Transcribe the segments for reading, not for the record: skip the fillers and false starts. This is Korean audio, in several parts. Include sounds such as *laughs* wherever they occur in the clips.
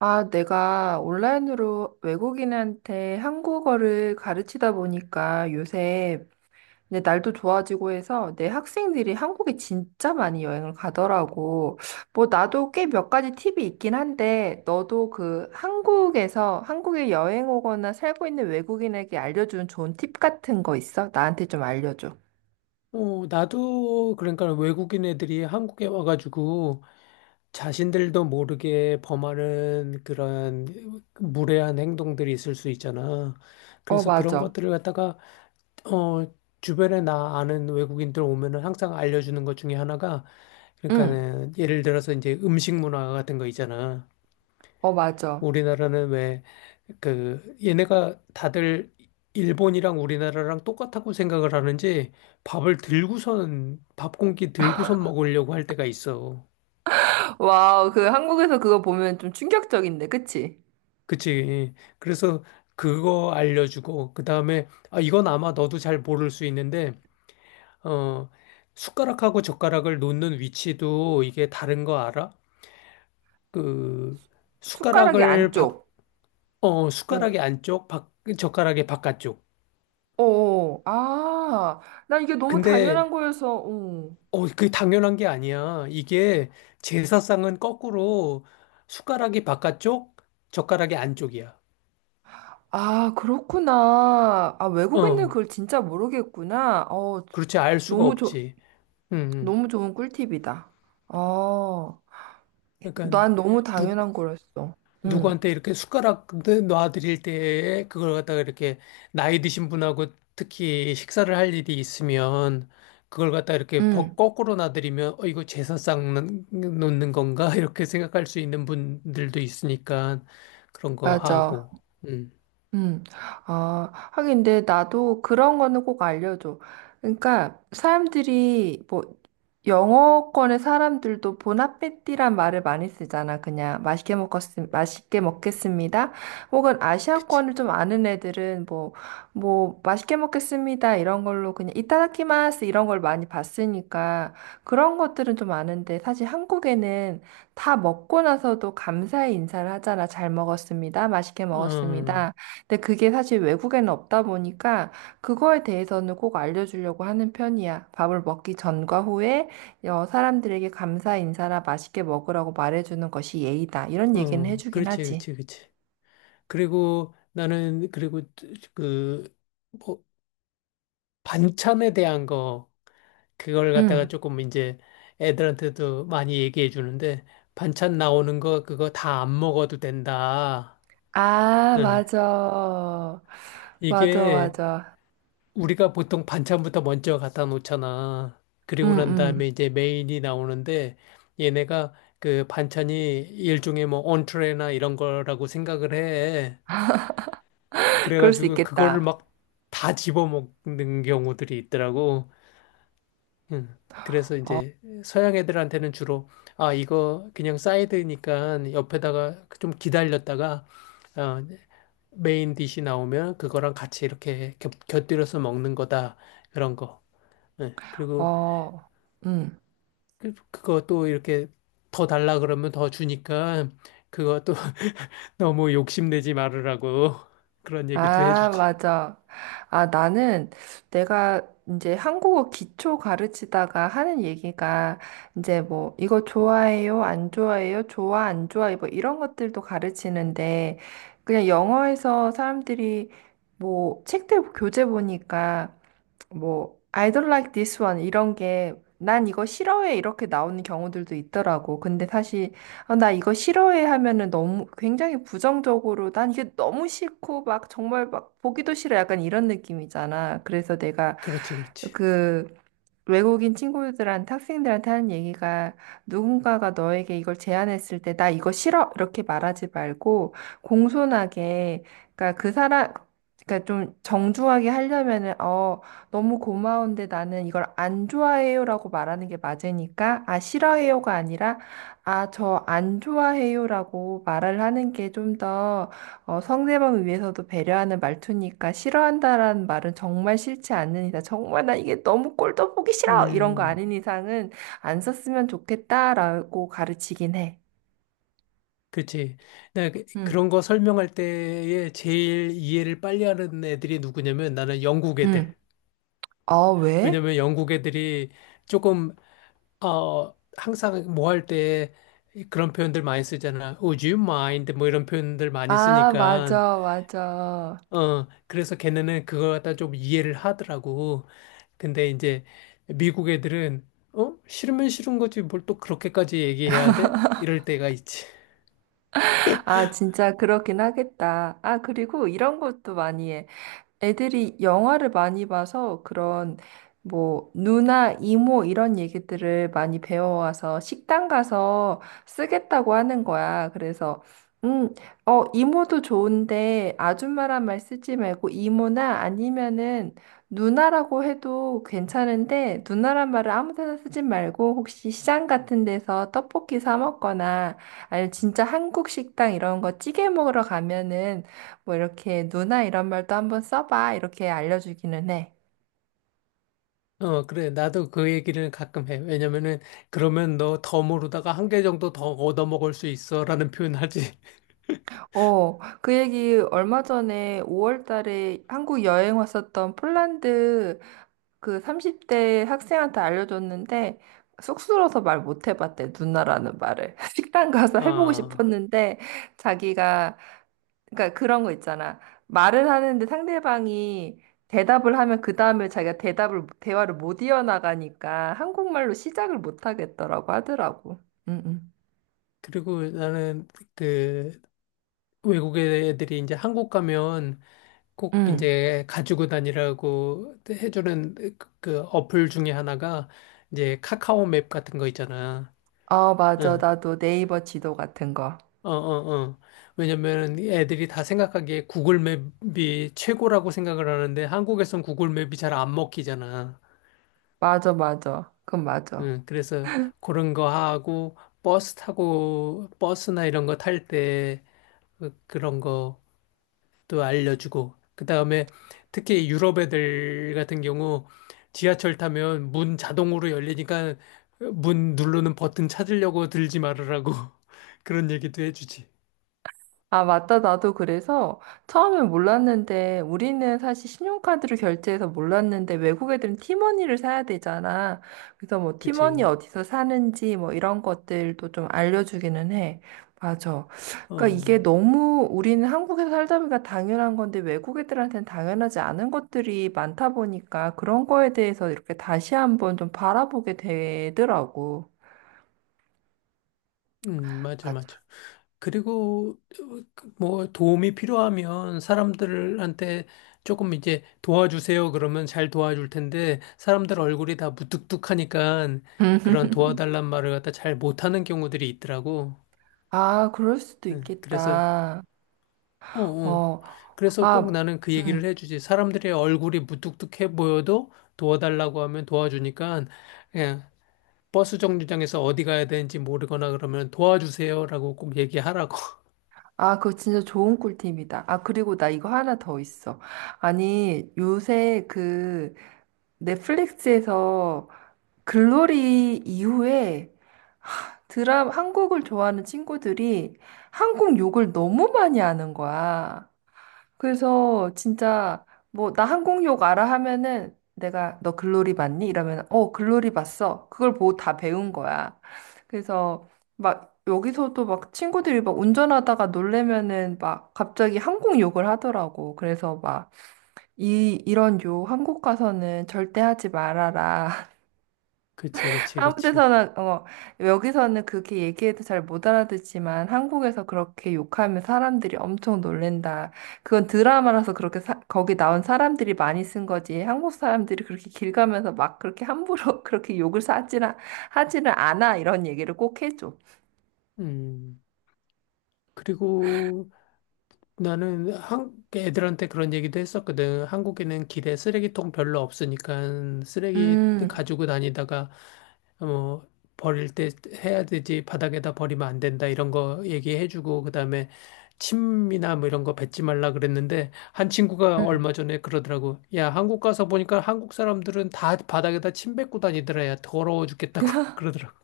아, 내가 온라인으로 외국인한테 한국어를 가르치다 보니까 요새 이제 날도 좋아지고 해서 내 학생들이 한국에 진짜 많이 여행을 가더라고. 뭐 나도 꽤 몇 가지 팁이 있긴 한데 너도 그 한국에서 한국에 여행 오거나 살고 있는 외국인에게 알려준 좋은 팁 같은 거 있어? 나한테 좀 알려줘. 나도 그러니까 외국인 애들이 한국에 와가지고 자신들도 모르게 범하는 그런 무례한 행동들이 있을 수 있잖아. 어, 그래서 그런 맞아. 것들을 갖다가 어, 주변에 나 아는 외국인들 오면은 항상 알려주는 것 중에 하나가 응. 그러니까는 예를 들어서 이제 음식 문화 같은 거 있잖아. 어, 맞아. 우리나라는 왜, 그, 얘네가 다들 일본이랑 우리나라랑 똑같다고 생각을 하는지 밥 공기 들고선 먹으려고 할 때가 있어. 와우, 그 한국에서 그거 보면 좀 충격적인데, 그치? 그치. 그래서 그거 알려주고, 그 다음에, 아, 이건 아마 너도 잘 모를 수 있는데, 어, 숟가락하고 젓가락을 놓는 위치도 이게 다른 거 알아? 그, 숟가락이 숟가락을 밖, 안쪽. 어, 어, 숟가락의 안쪽, 밖, 젓가락의 바깥쪽. 어, 어. 아, 나 이게 너무 근데 당연한 거여서, 어. 그게 당연한 게 아니야. 이게 제사상은 거꾸로 숟가락이 바깥쪽, 젓가락이 안쪽이야. 아, 그렇구나. 아, 외국인들 어, 그걸 진짜 모르겠구나. 그렇지. 알 수가 너무 좋, 없지. 음, 음. 너무 좋은 꿀팁이다. 어, 그러니까 난 너무 누, 당연한 거였어. 응, 누구한테 이렇게 숟가락 놔드릴 때에 그걸 갖다가 이렇게 나이 드신 분하고 특히 식사를 할 일이 있으면 그걸 갖다 이렇게 응, 벅- 거꾸로 놔드리면 어, 이거 놓는 건가? *laughs* 이렇게 생각할 수 있는 분들도 있으니까 그런 거 맞아. 하고. 음, 음, 하긴 근데 나도 그런 거는 꼭 알려줘. 그러니까 사람들이 뭐 영어권의 사람들도 보나페티란 말을 많이 쓰잖아. 그냥 맛있게 먹었음, 맛있게 먹겠습니다. 혹은 그치. 아시아권을 좀 아는 애들은 뭐, 뭐 맛있게 먹겠습니다. 이런 걸로 그냥 이타다키마스 이런 걸 많이 봤으니까 그런 것들은 좀 아는데 사실 한국에는 다 먹고 나서도 감사의 인사를 하잖아. 잘 먹었습니다. 맛있게 어, 먹었습니다. 근데 그게 사실 외국에는 없다 보니까 그거에 대해서는 꼭 알려주려고 하는 편이야. 밥을 먹기 전과 후에 어, 사람들에게 감사 인사나 맛있게 먹으라고 말해주는 것이 예의다. 이런 얘기는 어, 해주긴 그렇지, 하지. 그렇지, 그렇지. 그리고 그 뭐, 반찬에 대한 거, 그걸 갖다가 응. 조금 이제 애들한테도 많이 얘기해 주는데, 반찬 나오는 거, 그거 다 안 먹어도 된다. 아, 응. 맞아. 맞아, 이게 맞아. 우리가 보통 반찬부터 먼저 갖다 놓잖아. 응, 그리고 난 응. 다음에 이제 메인이 나오는데, 얘네가 그 반찬이 일종의 뭐, 온트레나 이런 거라고 생각을 해. *laughs* 그럴 수 그래가지고 그거를 있겠다. 막 다 집어먹는 경우들이 있더라고. 응. 그래서 이제 서양 애들한테는 주로 아 이거 그냥 사이드니까 옆에다가 좀 기다렸다가 어, 메인 디시 나오면 그거랑 같이 이렇게 곁들여서 먹는 거다 그런 거. 예. 그리고 어, 응. 그거 또 이렇게 더 달라 그러면 더 주니까 그거 또 *laughs* 너무 욕심내지 말으라고 *laughs* 그런 얘기도 아, 해주지. 맞아. 아, 나는 내가 이제 한국어 기초 가르치다가 하는 얘기가 이제 뭐 이거 좋아해요? 안 좋아해요? 좋아, 안 좋아해? 뭐 이런 것들도 가르치는데 그냥 영어에서 사람들이 뭐 책들 교재 보니까 뭐 I don't like this one 이런 게 난 이거 싫어해 이렇게 나오는 경우들도 있더라고. 근데 사실 아, 나 이거 싫어해 하면은 너무 굉장히 부정적으로 난 이게 너무 싫고 막 정말 막 보기도 싫어 약간 이런 느낌이잖아. 그래서 내가 그렇지, 그렇지. 그 외국인 친구들한테 학생들한테 하는 얘기가 누군가가 너에게 이걸 제안했을 때 나 이거 싫어 이렇게 말하지 말고 공손하게 그러니까 그 사람 그러니까 좀 정중하게 하려면은 어 너무 고마운데 나는 이걸 안 좋아해요라고 말하는 게 맞으니까 아 싫어해요가 아니라 아 저 안 좋아해요라고 말을 하는 게 좀더 어, 상대방을 위해서도 배려하는 말투니까 싫어한다라는 말은 정말 싫지 않는 이상, 정말 나 이게 너무 꼴도 보기 싫어! 이런 거 음. 아닌 이상은 안 썼으면 좋겠다라고 가르치긴 해. 그치. 나 응, 그런 거 설명할 때에 제일 이해를 빨리 하는 애들이 누구냐면 나는 영국 애들. 응. 아, 왜? 왜냐면 영국 애들이 조금, 항상 뭐 할 때 그런 표현들 많이 쓰잖아. Would you mind? 뭐 이런 표현들 많이 아, 쓰니까. 맞아, 맞아. 어, 그래서 걔네는 그거 갖다 좀 이해를 하더라고. 근데 이제 미국 애들은, 어? 싫으면 싫은 거지. 뭘 또 그렇게까지 얘기해야 돼? 이럴 때가 있지. 아, 진짜 그렇긴 하겠다. 아, 그리고 이런 것도 많이 해. 애들이 영화를 많이 봐서 그런 뭐 누나, 이모 이런 얘기들을 많이 배워와서 식당 가서 쓰겠다고 하는 거야. 그래서 음, 어, 이모도 좋은데 아줌마란 말 쓰지 말고 이모나 아니면은 누나라고 해도 괜찮은데 누나란 말을 아무 데나 쓰지 말고 혹시 시장 같은 데서 떡볶이 사 먹거나 아니면 진짜 한국 식당 이런 거 찌개 먹으러 가면은 뭐 이렇게 누나 이런 말도 한번 써봐 이렇게 알려주기는 해. 어, 그래. 나도 그 얘기를 가끔 해. 왜냐면은, 그러면 너 더 모르다가 한 개 정도 더 얻어먹을 수 있어. 라는 표현하지. *laughs* 어, 그 얘기 얼마 전에 5월 달에 한국 여행 왔었던 폴란드 그 30대 학생한테 알려줬는데 쑥스러워서 말 못 해봤대 누나라는 말을. *laughs* 식당 가서 해보고 아, 싶었는데 자기가 그러니까 그런 거 있잖아. 말을 하는데 상대방이 대답을 하면 그 다음에 자기가 대답을 대화를 못 이어나가니까 한국말로 시작을 못 하겠더라고 하더라고. 응, 응. 그리고 나는 그 외국 의 애들이 이제 한국 가면 꼭 응. 이제 가지고 다니라고 해주는 그 어플 중에 하나가 이제 카카오 맵 같은 거 있잖아. 어, 맞아. 응. 나도 네이버 지도 같은 거. 어, 어, 어. 왜냐면 애들이 다 생각하기에 구글 맵이 최고라고 생각을 하는데 한국에선 구글 맵이 잘 안 먹히잖아. 맞아, 맞아. 그건 맞아. 응, 그래서 그런 거 하고 버스나 이런 거 탈때 그런 것도 알려주고 그다음에 특히 유럽 애들 같은 경우 지하철 타면 문 자동으로 열리니까 문 누르는 버튼 찾으려고 들지 말으라고 *laughs* 그런 얘기도 해주지. 아, 맞다. 나도 그래서 처음엔 몰랐는데 우리는 사실 신용카드로 결제해서 몰랐는데 외국 애들은 티머니를 사야 되잖아. 그래서 뭐 티머니 그치? 어디서 사는지 뭐 이런 것들도 좀 알려주기는 해. 맞아. 그러니까 이게 어. 너무 우리는 한국에서 살다 보니까 당연한 건데 외국 애들한테는 당연하지 않은 것들이 많다 보니까 그런 거에 대해서 이렇게 다시 한번 좀 바라보게 되더라고. 맞아, 맞아. 맞아. 그리고 그뭐 도움이 필요하면 사람들한테 조금 이제 도와주세요 그러면 잘 도와줄 텐데 사람들 얼굴이 다 무뚝뚝하니까 그런 *laughs* 도와달란 말을 갖다 잘 못하는 경우들이 있더라고. 아, 그럴 수도 응, 그래서 있겠다. 어, 어. 어, 그래서 꼭 아, 나는 그 얘기를 음. 해주지. 사람들의 얼굴이 무뚝뚝해 보여도 도와달라고 하면 도와주니까 그냥 버스 정류장에서 어디 가야 되는지 모르거나 그러면 도와주세요라고 꼭 얘기하라고. 아, 그거 진짜 좋은 꿀팁이다. 아, 그리고 나 이거 하나 더 있어. 아니, 요새 그 넷플릭스에서 글로리 이후에 드라 한국을 좋아하는 친구들이 한국 욕을 너무 많이 하는 거야. 그래서 진짜 뭐 나 항공욕 알아 하면은 내가 너 글로리 봤니? 이러면 어 글로리 봤어. 그걸 보고 다 배운 거야. 그래서 막 여기서도 막 친구들이 막 운전하다가 놀래면은 막 갑자기 항공욕을 하더라고. 그래서 막 이 이런 욕 한국 가서는 절대 하지 말아라. 그치, 그치, 아무 그치. 데서나 어 여기서는 그렇게 얘기해도 잘 못 알아듣지만 한국에서 그렇게 욕하면 사람들이 엄청 놀랜다. 그건 드라마라서 그렇게 사- 거기 나온 사람들이 많이 쓴 거지. 한국 사람들이 그렇게 길 가면서 막 그렇게 함부로 *laughs* 그렇게 욕을 하지나 하지는 않아 이런 얘기를 꼭 해줘. 음. 그리고 나는 애들한테 그런 얘기도 했었거든. 한국에는 길에 쓰레기통 별로 없으니까 쓰레기 음. 가지고 다니다가 어, 버릴 때 해야 되지, 바닥에다 버리면 안 된다, 이런 거 얘기해주고, 그 다음에 침이나 뭐 이런 거 뱉지 말라 그랬는데, 한 친구가 음. 얼마 전에 그러더라고. 야, 한국 가서 보니까 한국 사람들은 다 바닥에다 침 뱉고 다니더라. 야, 더러워 죽겠다고 *laughs* 그러더라고.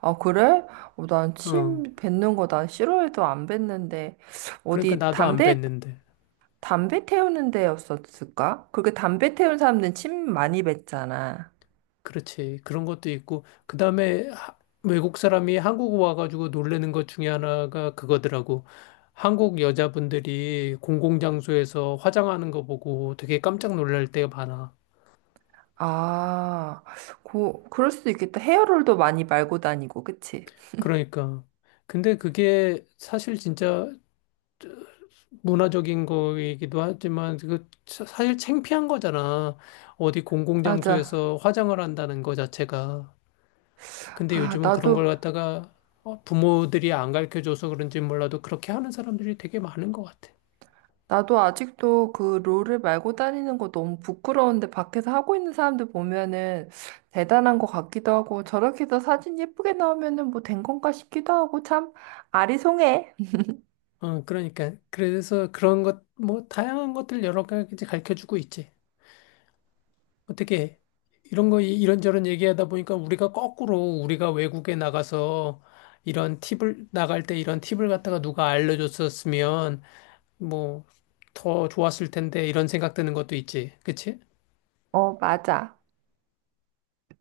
아, 그래? 어, 어. 난침 뱉는 거 난 싫어해도 안 뱉는데 그러니까 어디 나도 안 담배 뱉는데. 담배 태우는 데였었을까? 그렇게 담배 태운 사람들은 침 많이 뱉잖아. 그렇지. 그런 것도 있고, 그 다음에 외국 사람이 한국 와가지고 놀래는 것 중에 하나가 그거더라고. 한국 여자분들이 공공장소에서 화장하는 거 보고 되게 깜짝 놀랄 때가 많아. 아, 고, 그럴 수도 있겠다. 헤어롤도 많이 말고 다니고, 그치? 그러니까. 근데 그게 사실 진짜 문화적인 거이기도 하지만, 사실 창피한 거잖아. 어디 맞아. 공공장소에서 화장을 한다는 거 자체가. 근데 아, 요즘은 그런 나도, 걸 갖다가 어, 부모들이 안 가르쳐줘서 그런지 몰라도 그렇게 하는 사람들이 되게 많은 것 같아. 나도 아직도 그 롤을 말고 다니는 거 너무 부끄러운데 밖에서 하고 있는 사람들 보면은 대단한 것 같기도 하고 저렇게 해서 사진 예쁘게 나오면은 뭐 된 건가 싶기도 하고 참 아리송해. 어, 그러니까. 그래서 그런 것, 뭐, 다양한 것들 여러 가지 가르쳐주고 있지. 어떻게, 이런 거 이런저런 얘기하다 보니까 우리가 거꾸로 우리가 외국에 나가서 나갈 때 이런 팁을 갖다가 누가 알려줬었으면 뭐, 더 좋았을 텐데 이런 생각 드는 것도 있지. 그치? 어, 맞아.